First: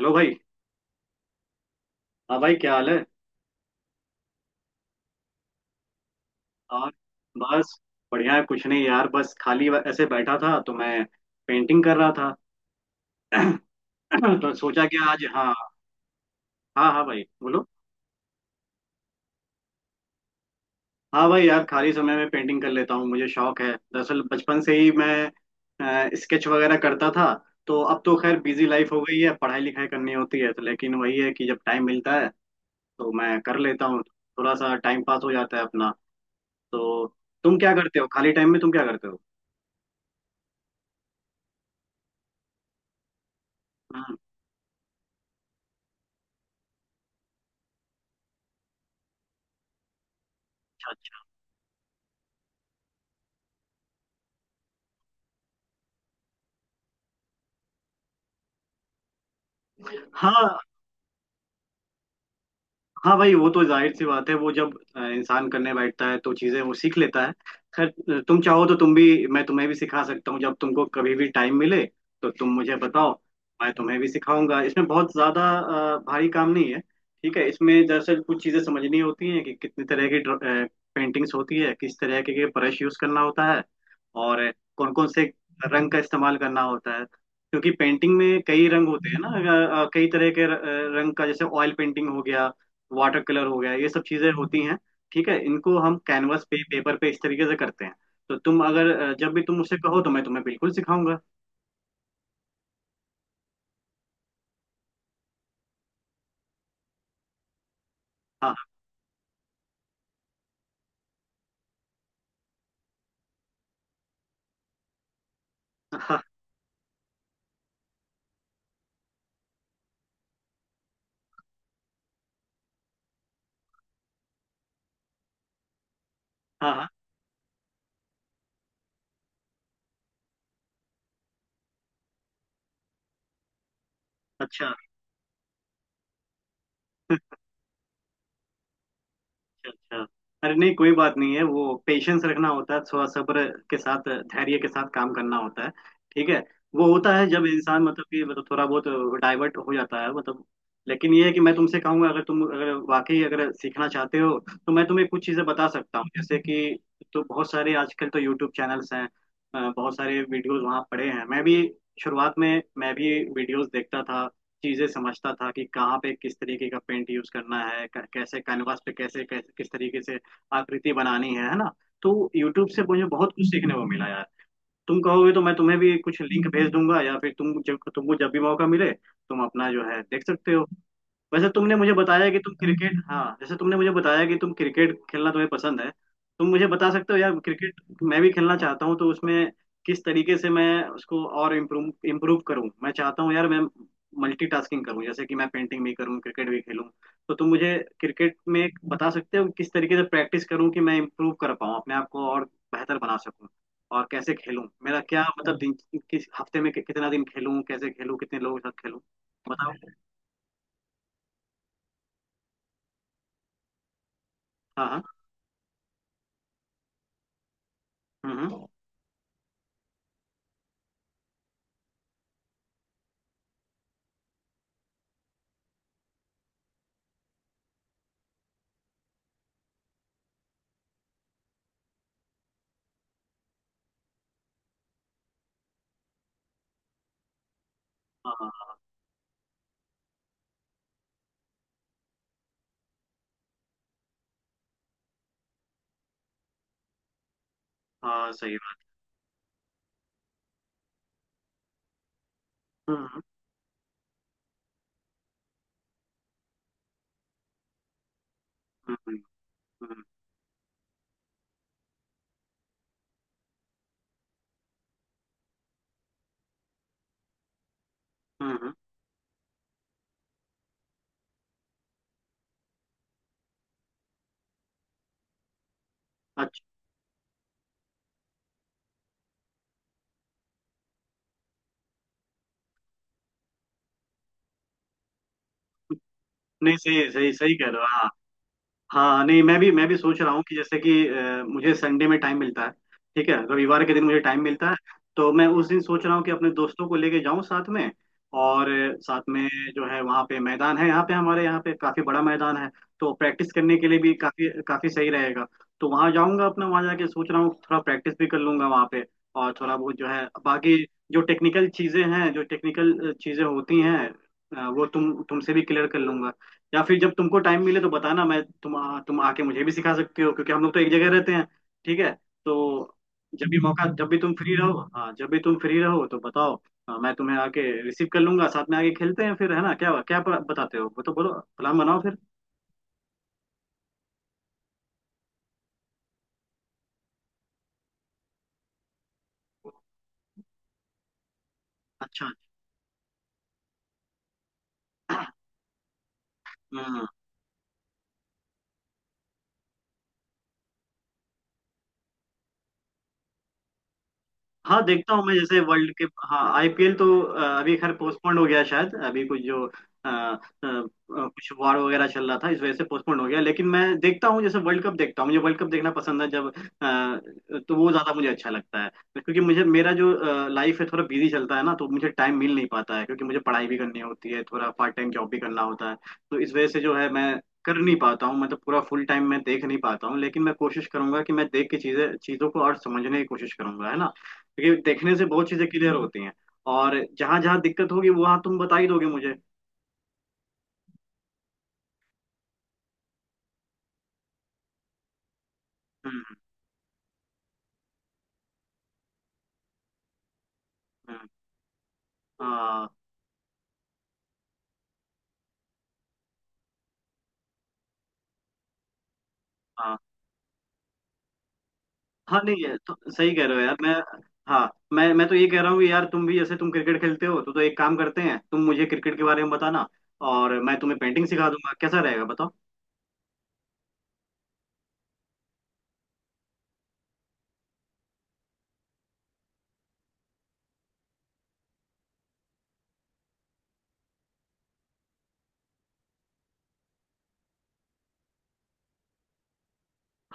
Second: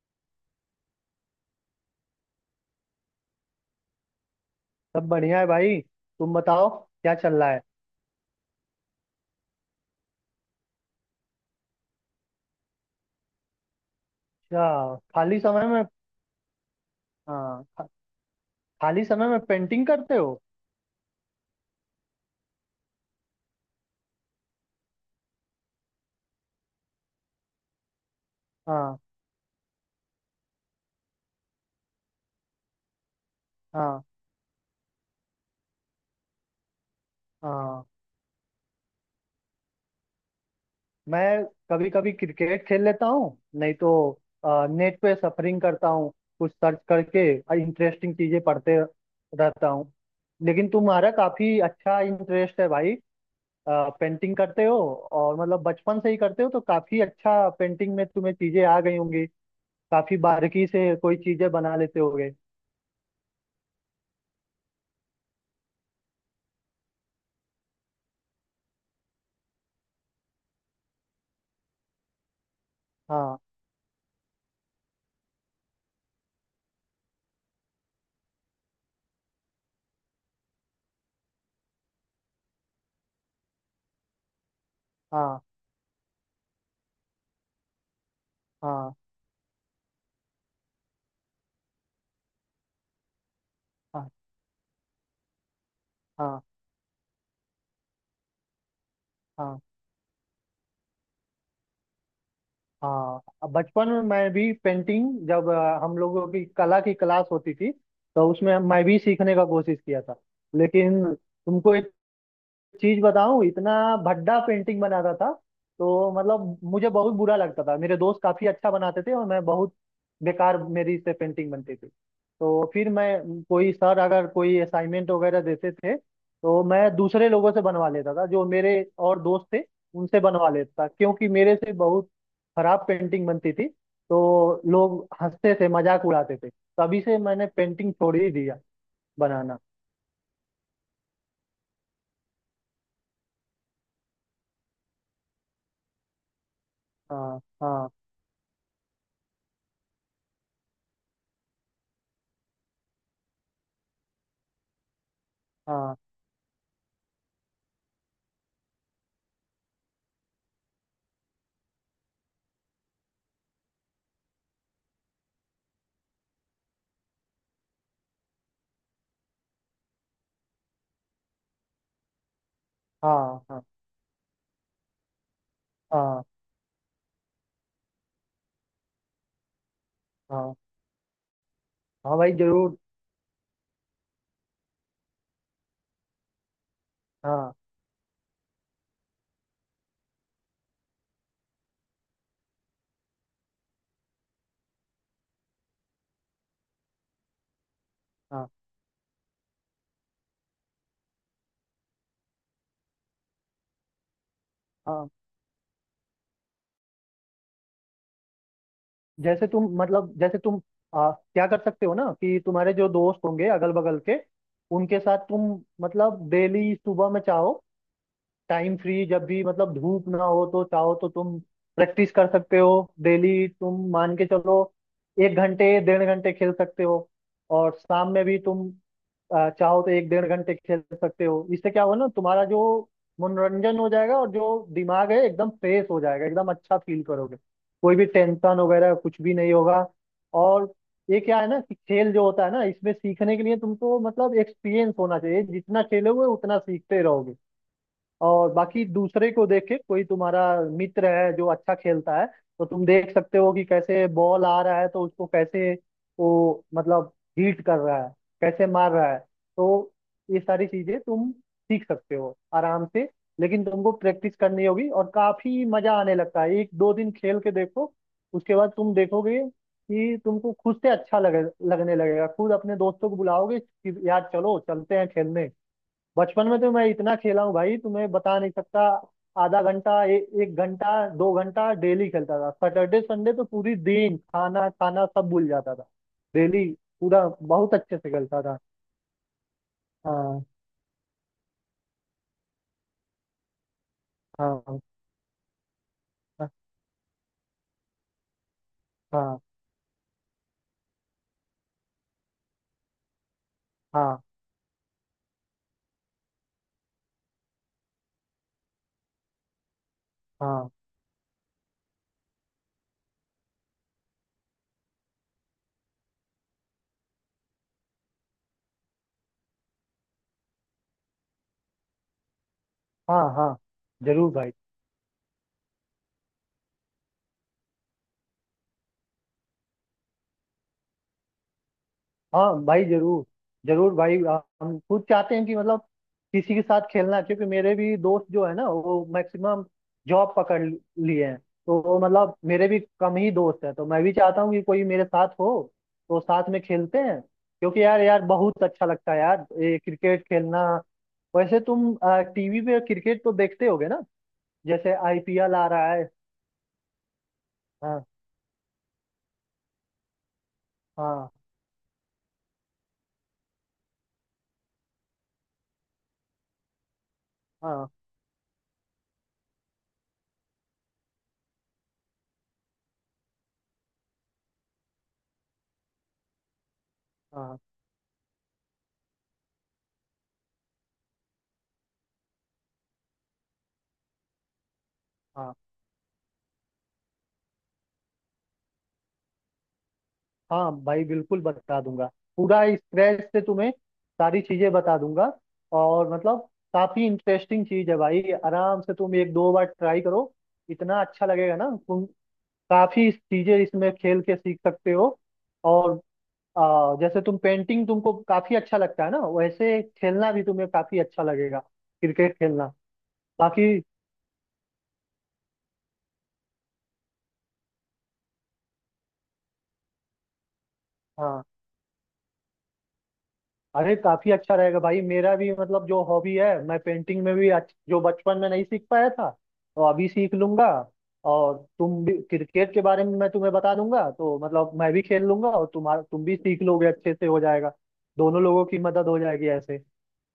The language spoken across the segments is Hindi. हेलो भाई। हाँ भाई, क्या हाल है? सब बढ़िया है भाई। तुम बताओ और क्या चल रहा है। बस बढ़िया है। कुछ नहीं यार, बस खाली ऐसे बैठा था तो मैं पेंटिंग कर रहा था। तो सोचा अच्छा, कि आज। खाली हाँ, समय में? हाँ, हाँ भाई हाँ बोलो। खाली समय में पेंटिंग करते हो? हाँ भाई, यार खाली समय में पेंटिंग कर लेता हूँ। मुझे शौक है, दरअसल बचपन से ही मैं स्केच वगैरह करता था। तो अब तो खैर बिजी लाइफ हाँ, हो गई है, पढ़ाई लिखाई करनी होती है तो, लेकिन वही है कि जब टाइम मिलता है तो मैं कर लेता हूँ। हाँ, थोड़ा सा टाइम पास हो जाता है अपना। तो तुम क्या हाँ। करते हो खाली टाइम में? तुम क्या करते हो मैं कभी कभी क्रिकेट खेल लेता हूँ, नहीं तो हम्म, नेट पे सफरिंग करता हूँ, कुछ सर्च करके इंटरेस्टिंग चीजें पढ़ते रहता हूँ। लेकिन अच्छा, तुम्हारा अच्छा। काफी अच्छा इंटरेस्ट है भाई। पेंटिंग करते हो और मतलब बचपन से ही करते हो, तो काफी अच्छा पेंटिंग में तुम्हें चीजें आ गई होंगी, काफी हाँ बारीकी से कोई चीजें बना लेते होगे। हाँ भाई, वो तो जाहिर सी बात है। वो जब इंसान करने बैठता है तो चीजें वो सीख लेता है। खैर तुम चाहो तो तुम्हें भी सिखा सकता हूँ। जब तुमको कभी भी टाइम मिले तो तुम मुझे बताओ। हाँ, मैं तुम्हें भी सिखाऊंगा, इसमें बहुत ज्यादा भारी काम नहीं है। ठीक है, इसमें दरअसल कुछ चीजें समझनी होती हैं कि कितनी तरह की पेंटिंग्स होती है, किस तरह के ब्रश यूज करना होता है, और कौन कौन से हाँ, रंग का इस्तेमाल करना होता है। क्योंकि पेंटिंग में कई रंग हाँ, होते हैं ना। कई तरह के रंग का, जैसे ऑयल पेंटिंग हो गया, वाटर कलर हो गया, ये सब हाँ, चीजें होती हैं। ठीक है, इनको हम हाँ, कैनवस पे, पेपर पे इस तरीके से करते हैं। तो तुम अगर, जब भी तुम हाँ। मुझसे कहो तो मैं तुम्हें बिल्कुल सिखाऊंगा। हाँ, अब बचपन में मैं भी पेंटिंग, जब हम लोगों की कला की क्लास होती थी, तो हाँ, उसमें मैं भी सीखने का कोशिश किया था। लेकिन तुमको एक चीज बताऊं, इतना भद्दा पेंटिंग बनाता था, हाँ, तो हाँ, मतलब मुझे बहुत बुरा लगता था। मेरे दोस्त काफी अच्छा बनाते थे और मैं बहुत बेकार, मेरी से पेंटिंग बनती थी। तो फिर मैं कोई सर अगर कोई असाइनमेंट वगैरह देते थे तो हाँ, हाँ। मैं दूसरे लोगों से बनवा लेता था, जो मेरे और दोस्त थे उनसे बनवा लेता था, क्योंकि मेरे से बहुत खराब पेंटिंग बनती थी। तो अच्छा, लोग हंसते थे, मजाक उड़ाते थे। तभी से मैंने पेंटिंग छोड़ ही दिया बनाना। अच्छा, अच्छा। अरे नहीं, कोई बात नहीं है। वो पेशेंस रखना होता है, थोड़ा सब्र के साथ, धैर्य के साथ काम करना होता है। ठीक है, वो होता है हाँ, जब इंसान हाँ, मतलब कि मतलब थोड़ा बहुत डाइवर्ट हो जाता है, मतलब। लेकिन ये है कि मैं तुमसे कहूंगा, अगर तुम अगर वाकई अगर सीखना चाहते हो, तो मैं तुम्हें कुछ चीजें बता हाँ, सकता हूँ, जैसे कि तो बहुत सारे आजकल तो यूट्यूब चैनल्स हैं। बहुत सारे वीडियोस वहाँ पड़े हैं। मैं भी शुरुआत में, मैं भी वीडियोस देखता था, चीजें समझता था कि कहाँ पे किस तरीके का पेंट यूज करना है, कैसे कैनवास पे कैसे, किस तरीके से आकृति बनानी है ना। तो यूट्यूब से मुझे बहुत हाँ, कुछ हाँ, सीखने को मिला यार। तुम कहोगे तो मैं तुम्हें भी कुछ हाँ, लिंक भेज दूंगा, या फिर तुमको जब भी मौका मिले, तुम अपना जो है देख सकते हाँ। हो। वैसे तुमने मुझे हाँ बताया भाई, कि तुम जरूर। क्रिकेट, हाँ जैसे तुमने मुझे बताया कि तुम क्रिकेट खेलना तुम्हें पसंद है। तुम मुझे बता सकते हो यार, हाँ, क्रिकेट मैं भी खेलना चाहता हूँ। तो उसमें किस तरीके से मैं उसको और इम्प्रूव इम्प्रूव करूँ। मैं चाहता हूँ यार, मैं मल्टीटास्किंग करूँ, जैसे कि मैं पेंटिंग भी करूँ, क्रिकेट भी खेलूँ। तो तुम मुझे क्रिकेट हाँ, में बता सकते हो किस तरीके से प्रैक्टिस करूँ कि मैं इम्प्रूव कर पाऊँ अपने आप को और बेहतर बना सकूँ। और कैसे खेलूँ, मेरा हाँ। क्या मतलब दिन, किस हफ्ते में कितना दिन खेलूँ, कैसे खेलूँ, कितने लोगों के साथ खेलूँ, जैसे तुम बताओ। मतलब जैसे तुम क्या कर सकते हो ना, कि तुम्हारे जो दोस्त होंगे अगल बगल के, हाँ, उनके हाँ। साथ तुम मतलब डेली सुबह में चाहो, हम्म, टाइम फ्री जब भी मतलब धूप ना हो तो चाहो तो तुम प्रैक्टिस कर सकते हो। डेली तुम मान के चलो, एक घंटे डेढ़ घंटे खेल सकते हो, और शाम में भी तुम चाहो तो एक डेढ़ घंटे खेल सकते हो। इससे क्या होगा ना, तुम्हारा जो मनोरंजन हो जाएगा, और जो दिमाग है एकदम फ्रेश हो जाएगा, एकदम अच्छा फील करोगे, कोई भी टेंशन हाँ, वगैरह कुछ भी नहीं होगा। और ये क्या है ना, कि खेल जो होता है ना, इसमें सीखने के लिए तुमको मतलब एक्सपीरियंस होना चाहिए, जितना खेलोगे उतना सीखते रहोगे। हाँ और सही बात। बाकी दूसरे को देख के, कोई तुम्हारा मित्र है जो अच्छा खेलता है, तो तुम देख हम्म, सकते हो कि कैसे बॉल आ रहा है, तो उसको कैसे वो मतलब हीट कर रहा है, कैसे मार हम्म, रहा है। तो हम्म, ये सारी चीजें तुम सीख सकते हो आराम से, लेकिन तुमको प्रैक्टिस करनी होगी और काफी मजा आने लगता है। एक दो दिन खेल के देखो, उसके बाद हम्म। तुम देखोगे कि तुमको खुद से अच्छा लगे, लगने लगेगा, खुद अपने दोस्तों को बुलाओगे कि यार चलो चलते हैं खेलने। बचपन में अच्छा। तो मैं इतना खेला हूँ भाई, तुम्हें बता नहीं सकता। आधा घंटा, एक घंटा दो घंटा डेली खेलता था, सैटरडे संडे तो पूरी दिन खाना खाना सब भूल जाता था। डेली नहीं, सही पूरा सही सही कह बहुत रहे हो, अच्छे हाँ। से खेलता था। हाँ नहीं, मैं भी सोच रहा हूँ हाँ, कि जैसे कि मुझे संडे में टाइम मिलता है। ठीक है, रविवार के दिन मुझे टाइम मिलता है। हाँ, तो मैं उस दिन सोच रहा हूँ कि अपने हाँ, दोस्तों को लेके जाऊँ साथ में। और साथ हाँ, में जो है, वहाँ पे मैदान है, यहाँ पे हमारे यहाँ पे काफी बड़ा मैदान है। तो प्रैक्टिस करने के लिए भी हाँ, काफी काफी सही रहेगा। तो वहाँ जाऊँगा अपना, वहाँ जाके सोच रहा हूँ थोड़ा प्रैक्टिस भी कर लूंगा वहाँ पे। और थोड़ा बहुत जो है हाँ, बाकी, जो टेक्निकल चीजें होती हैं, वो तुमसे भी क्लियर कर लूंगा। या फिर जब तुमको टाइम मिले तो बताना, तुम आके मुझे भी सिखा सकते हो, क्योंकि हम लोग तो एक जगह रहते हैं। ठीक है, तो हाँ, जब हाँ। भी मौका, जब भी जरूर तुम भाई। फ्री रहो, हाँ जब भी तुम फ्री रहो तो बताओ। हाँ, मैं तुम्हें आके रिसीव कर लूंगा, साथ में आके खेलते हैं फिर, है ना? क्या क्या बताते हो वो तो बोलो, प्लान बनाओ फिर। हाँ भाई, जरूर। जरूर भाई। हम खुद चाहते हैं कि मतलब किसी के साथ खेलना, क्योंकि मेरे भी दोस्त जो है ना, वो मैक्सिमम जॉब लिए हैं। तो वो अच्छा। मतलब मेरे भी कम ही दोस्त हैं, तो मैं भी चाहता हूँ कि कोई मेरे साथ हो। तो साथ में खेलते हम्म। हैं, क्योंकि यार यार बहुत अच्छा लगता है यार, ये क्रिकेट खेलना। वैसे तुम टीवी पे क्रिकेट तो देखते होगे ना? हाँ जैसे देखता हूँ मैं, आईपीएल जैसे आ वर्ल्ड रहा के, है। हाँ आईपीएल तो अभी खैर हाँ, पोस्टपोन्ड हो गया, शायद अभी कुछ जो हाँ, कुछ वार वगैरह चल रहा था, इस वजह से पोस्टपोन्ड हो गया। लेकिन मैं देखता हूँ, जैसे वर्ल्ड कप देखता हूँ, मुझे वर्ल्ड कप देखना पसंद है। जब तो हाँ, वो ज़्यादा मुझे अच्छा लगता है। क्योंकि मुझे मेरा जो लाइफ है थोड़ा बिजी चलता है ना, तो मुझे टाइम मिल नहीं पाता है। क्योंकि मुझे पढ़ाई भी करनी होती है, थोड़ा पार्ट टाइम जॉब भी करना होता है, तो इस वजह से जो है मैं हाँ, कर नहीं पाता हूँ। मतलब पूरा फुल टाइम मैं देख नहीं पाता हूँ। लेकिन मैं कोशिश करूंगा कि मैं देख के चीजें चीजों को और समझने की कोशिश करूंगा, है ना। क्योंकि देखने से बहुत हाँ। चीजें क्लियर होती हैं। और जहां जहां दिक्कत होगी वहां तुम बता ही दोगे मुझे। हाँ भाई, बिल्कुल बता दूंगा। पूरा स्क्रैच से तुम्हें सारी चीजें बता दूंगा। और हम्म, मतलब काफी इंटरेस्टिंग चीज है भाई, आराम से तुम एक दो बार ट्राई करो, इतना हम्म। अच्छा लगेगा ना, तुम हाँ, काफी चीजें इसमें खेल के सीख सकते हो। और जैसे तुम पेंटिंग तुमको काफी अच्छा लगता है ना, वैसे हाँ। खेलना भी तुम्हें काफी अच्छा लगेगा, क्रिकेट हाँ नहीं, खेलना। ये तो सही कह रहे हो यार। बाकी मैं, हाँ, मैं तो ये कह रहा हूँ कि यार तुम भी जैसे तुम क्रिकेट खेलते हो तो एक काम करते हैं, तुम मुझे क्रिकेट के बारे में बताना, और मैं तुम्हें पेंटिंग हाँ, सिखा दूंगा। कैसा रहेगा बताओ। अरे काफी अच्छा रहेगा भाई। मेरा भी मतलब जो हॉबी है, मैं पेंटिंग में भी जो बचपन में नहीं सीख पाया था तो अभी सीख लूंगा, और तुम भी क्रिकेट के बारे में मैं तुम्हें बता दूंगा, तो मतलब मैं भी खेल लूंगा और तुम्हारा तुम भी सीख लोगे, अच्छे से हो जाएगा, दोनों लोगों की मदद हो जाएगी ऐसे।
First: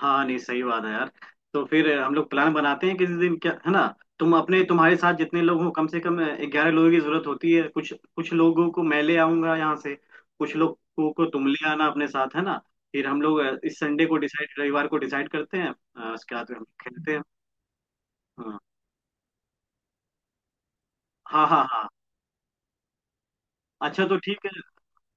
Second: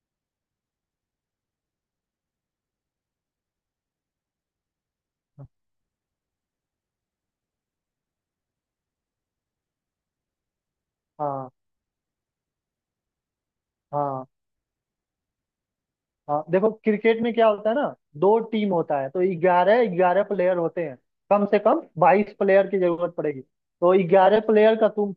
हाँ नहीं सही बात है यार। तो फिर हम लोग प्लान बनाते हैं किसी दिन, क्या है ना तुम अपने, तुम्हारे साथ जितने लोग हो कम से कम ग्यारह लोगों की जरूरत होती है। कुछ कुछ लोगों को मैं ले आऊंगा यहाँ से, कुछ लोगों को तुम हाँ, ले आना अपने साथ, है ना। फिर हम लोग इस संडे को हाँ, डिसाइड, रविवार को डिसाइड करते हैं। उसके हाँ। बाद फिर हम देखो, खेलते क्रिकेट हैं। में क्या होता है ना, दो हाँ, टीम होता है तो 11-11 प्लेयर होते हैं। कम हाँ, से हाँ, कम हाँ। 22 प्लेयर की जरूरत पड़ेगी, तो अच्छा तो ग्यारह ठीक है। प्लेयर का तुम।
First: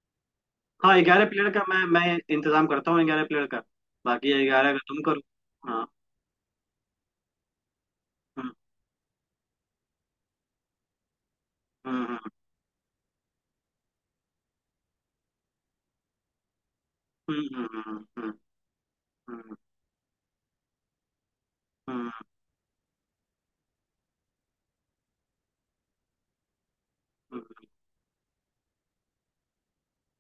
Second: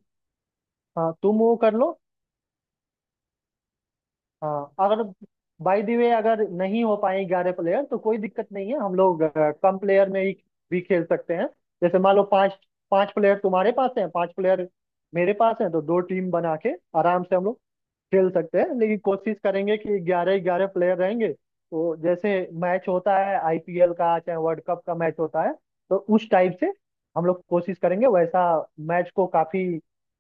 हाँ, हाँ, ग्यारह तुम प्लेयर वो का कर लो। मैं इंतजाम करता हूँ ग्यारह प्लेयर का। बाकी ग्यारह हाँ, का तुम अगर करो। बाय हाँ। द वे अगर नहीं हो पाए 11 प्लेयर, तो कोई दिक्कत हम्म, नहीं है, हम लोग कम प्लेयर में ही भी खेल सकते हैं। जैसे मान हम्म, लो पांच पांच प्लेयर तुम्हारे पास हैं, पांच प्लेयर मेरे पास हैं, तो दो टीम बना के आराम से हम्म, हम लोग हम्म, हम्म, हम्म, खेल सकते हैं। लेकिन कोशिश हम्म, करेंगे कि 11-11 प्लेयर रहेंगे, तो हम्म, जैसे मैच होता है आईपीएल का, चाहे वर्ल्ड कप का मैच होता है, तो उस टाइप से हम लोग हम्म। कोशिश करेंगे वैसा मैच को, काफी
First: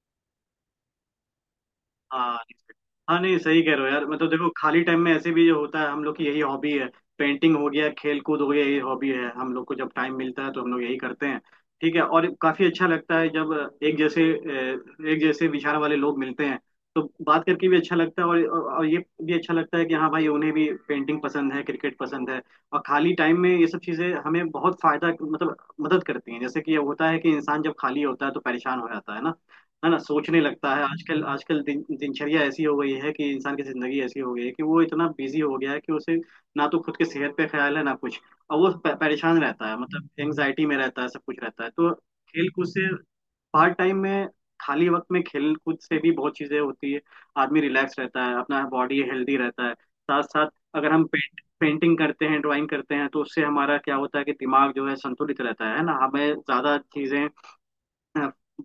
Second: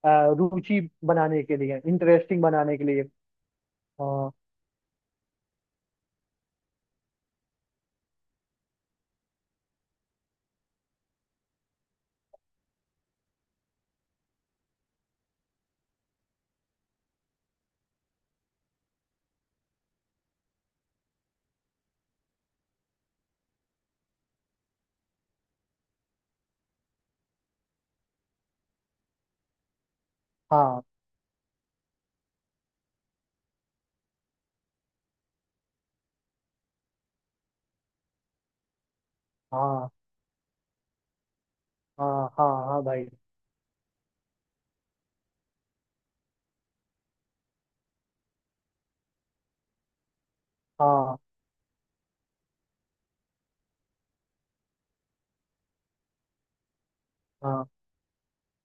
रुचि बनाने के लिए, हाँ, इंटरेस्टिंग बनाने के लिए। हाँ नहीं सही कह रहे हो यार। मतलब अ, देखो, खाली टाइम में ऐसे भी जो होता है, हम लोग की यही हॉबी है। पेंटिंग हो गया, खेल कूद हो गया, यही हॉबी है हम लोग को। जब टाइम मिलता है तो हम लोग यही करते हैं। ठीक है, और काफी अच्छा लगता है जब एक जैसे एक जैसे विचार वाले लोग मिलते हैं, तो बात करके भी अच्छा लगता है। और ये भी अच्छा लगता है कि हाँ भाई, उन्हें भी पेंटिंग पसंद है, क्रिकेट पसंद है। और खाली टाइम में ये सब चीजें हमें बहुत फायदा मतलब मदद करती हैं। जैसे कि ये होता है कि इंसान जब खाली होता है तो परेशान हो जाता है ना, है ना, सोचने लगता हाँ, है। आजकल आजकल दिनचर्या ऐसी हो गई है, कि इंसान की जिंदगी ऐसी हो गई है कि वो इतना बिजी हो गया है कि उसे ना तो खुद की सेहत पे ख्याल है, ना कुछ। और वो परेशान रहता है, हाँ, मतलब एंजाइटी में रहता है, सब कुछ रहता है। तो हाँ, हाँ, खेल कूद हाँ से, भाई। पार्ट टाइम में, खाली वक्त में, खेल कूद से भी बहुत चीजें होती है। आदमी रिलैक्स रहता है, अपना बॉडी हेल्दी रहता है, साथ साथ अगर हम हाँ, पेंटिंग करते हैं, ड्राइंग करते हैं, तो उससे हमारा क्या होता है कि दिमाग जो है संतुलित रहता है ना। हमें ज्यादा चीजें, हाँ,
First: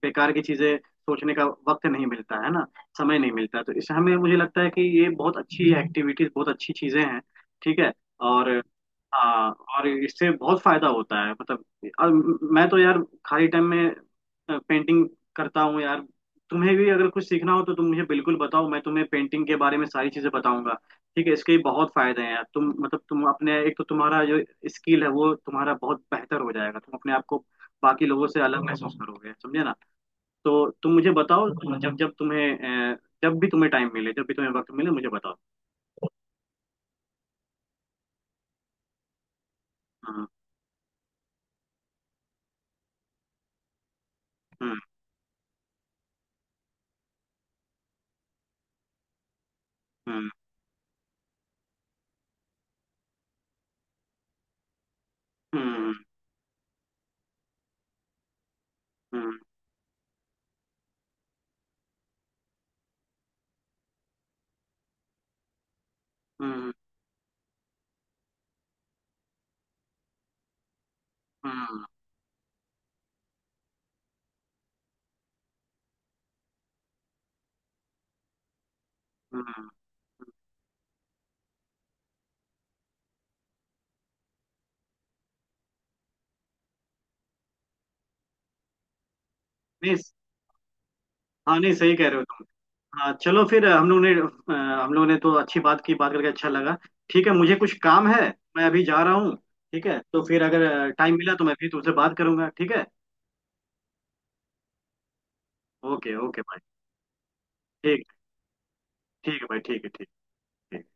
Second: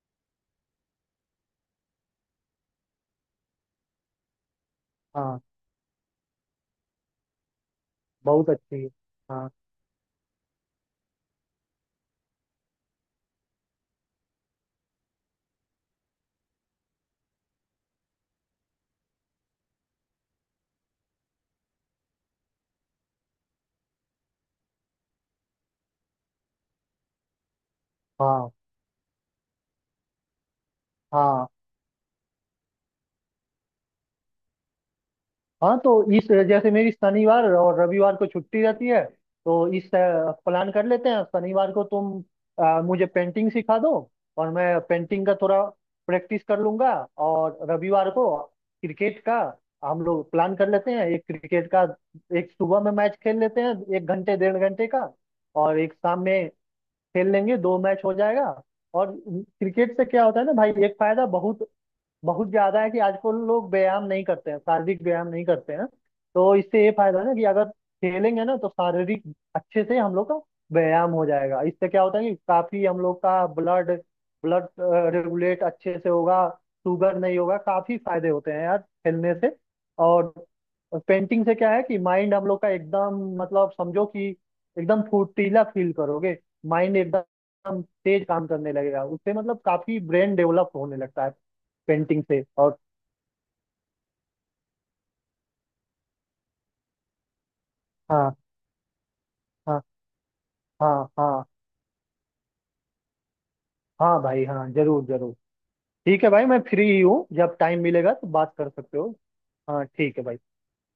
बेकार की चीजें सोचने का वक्त नहीं मिलता है ना, समय नहीं मिलता। तो इस हमें मुझे लगता है कि ये बहुत हाँ। अच्छी एक्टिविटीज, बहुत अच्छी चीजें हैं। ठीक है। बहुत और अच्छी है। हाँ, हाँ, और इससे बहुत फायदा होता है मतलब। अब मैं तो यार खाली टाइम में पेंटिंग करता हूँ यार। तुम्हें भी अगर कुछ सीखना हो तो तुम मुझे बिल्कुल बताओ, मैं तुम्हें पेंटिंग के बारे में सारी चीजें बताऊंगा। ठीक है, इसके बहुत फायदे हैं यार। तुम मतलब तुम अपने, एक तो तुम्हारा जो स्किल है वो तुम्हारा बहुत बेहतर हो जाएगा, तुम अपने आप को बाकी लोगों से हाँ, अलग महसूस करोगे, समझे ना। तो तुम मुझे हाँ, बताओ, जब जब तुम्हें जब भी तुम्हें टाइम मिले, जब भी तुम्हें वक्त मिले, मुझे बताओ। हाँ। तो इस, जैसे मेरी शनिवार और रविवार को छुट्टी रहती है, तो इस हम्म, प्लान कर लेते हैं, शनिवार को तुम मुझे पेंटिंग सिखा दो और हम्म, मैं पेंटिंग का थोड़ा प्रैक्टिस कर लूंगा। और रविवार को क्रिकेट का हम हम्म, लोग प्लान कर लेते हैं, एक क्रिकेट का एक सुबह में मैच खेल लेते हैं, एक घंटे डेढ़ घंटे का, और एक हम्म, शाम में खेल लेंगे, दो मैच हो जाएगा। और हम्म, क्रिकेट से क्या होता है ना भाई, एक फायदा बहुत बहुत ज्यादा है, कि आजकल लोग व्यायाम नहीं करते हैं, शारीरिक व्यायाम नहीं करते हैं। तो हम्म, इससे ये फायदा है ना कि अगर खेलेंगे ना, तो शारीरिक अच्छे से हम लोग का व्यायाम हो जाएगा। हम्म, इससे क्या होता है कि काफी हम लोग का ब्लड ब्लड रेगुलेट अच्छे से होगा, शुगर नहीं होगा, काफी फायदे होते हैं यार खेलने से। हम्म। और पेंटिंग से क्या है कि माइंड हम लोग का एकदम मतलब समझो कि एकदम फुर्तीला फील करोगे, माइंड एकदम तेज काम करने लगेगा, उससे मतलब नहीं, काफी ब्रेन डेवलप होने लगता है हाँ नहीं सही कह रहे हो पेंटिंग से। तुम। और हाँ चलो फिर, हम लोग ने तो अच्छी बात की, बात करके अच्छा लगा। ठीक है, मुझे कुछ काम है, हाँ, मैं अभी जा रहा हूँ। हाँ, ठीक है, तो फिर अगर हाँ, टाइम मिला तो हाँ, मैं फिर तुमसे बात करूंगा, ठीक है। हाँ भाई, हाँ, जरूर जरूर। ओके, ठीक है ओके भाई, भाई। मैं फ्री ही हूँ, जब टाइम ठीक, मिलेगा तो बात कर सकते हो। ठीक है भाई, ठीक हाँ, है, ठीक, ठीक है भाई। ठीक।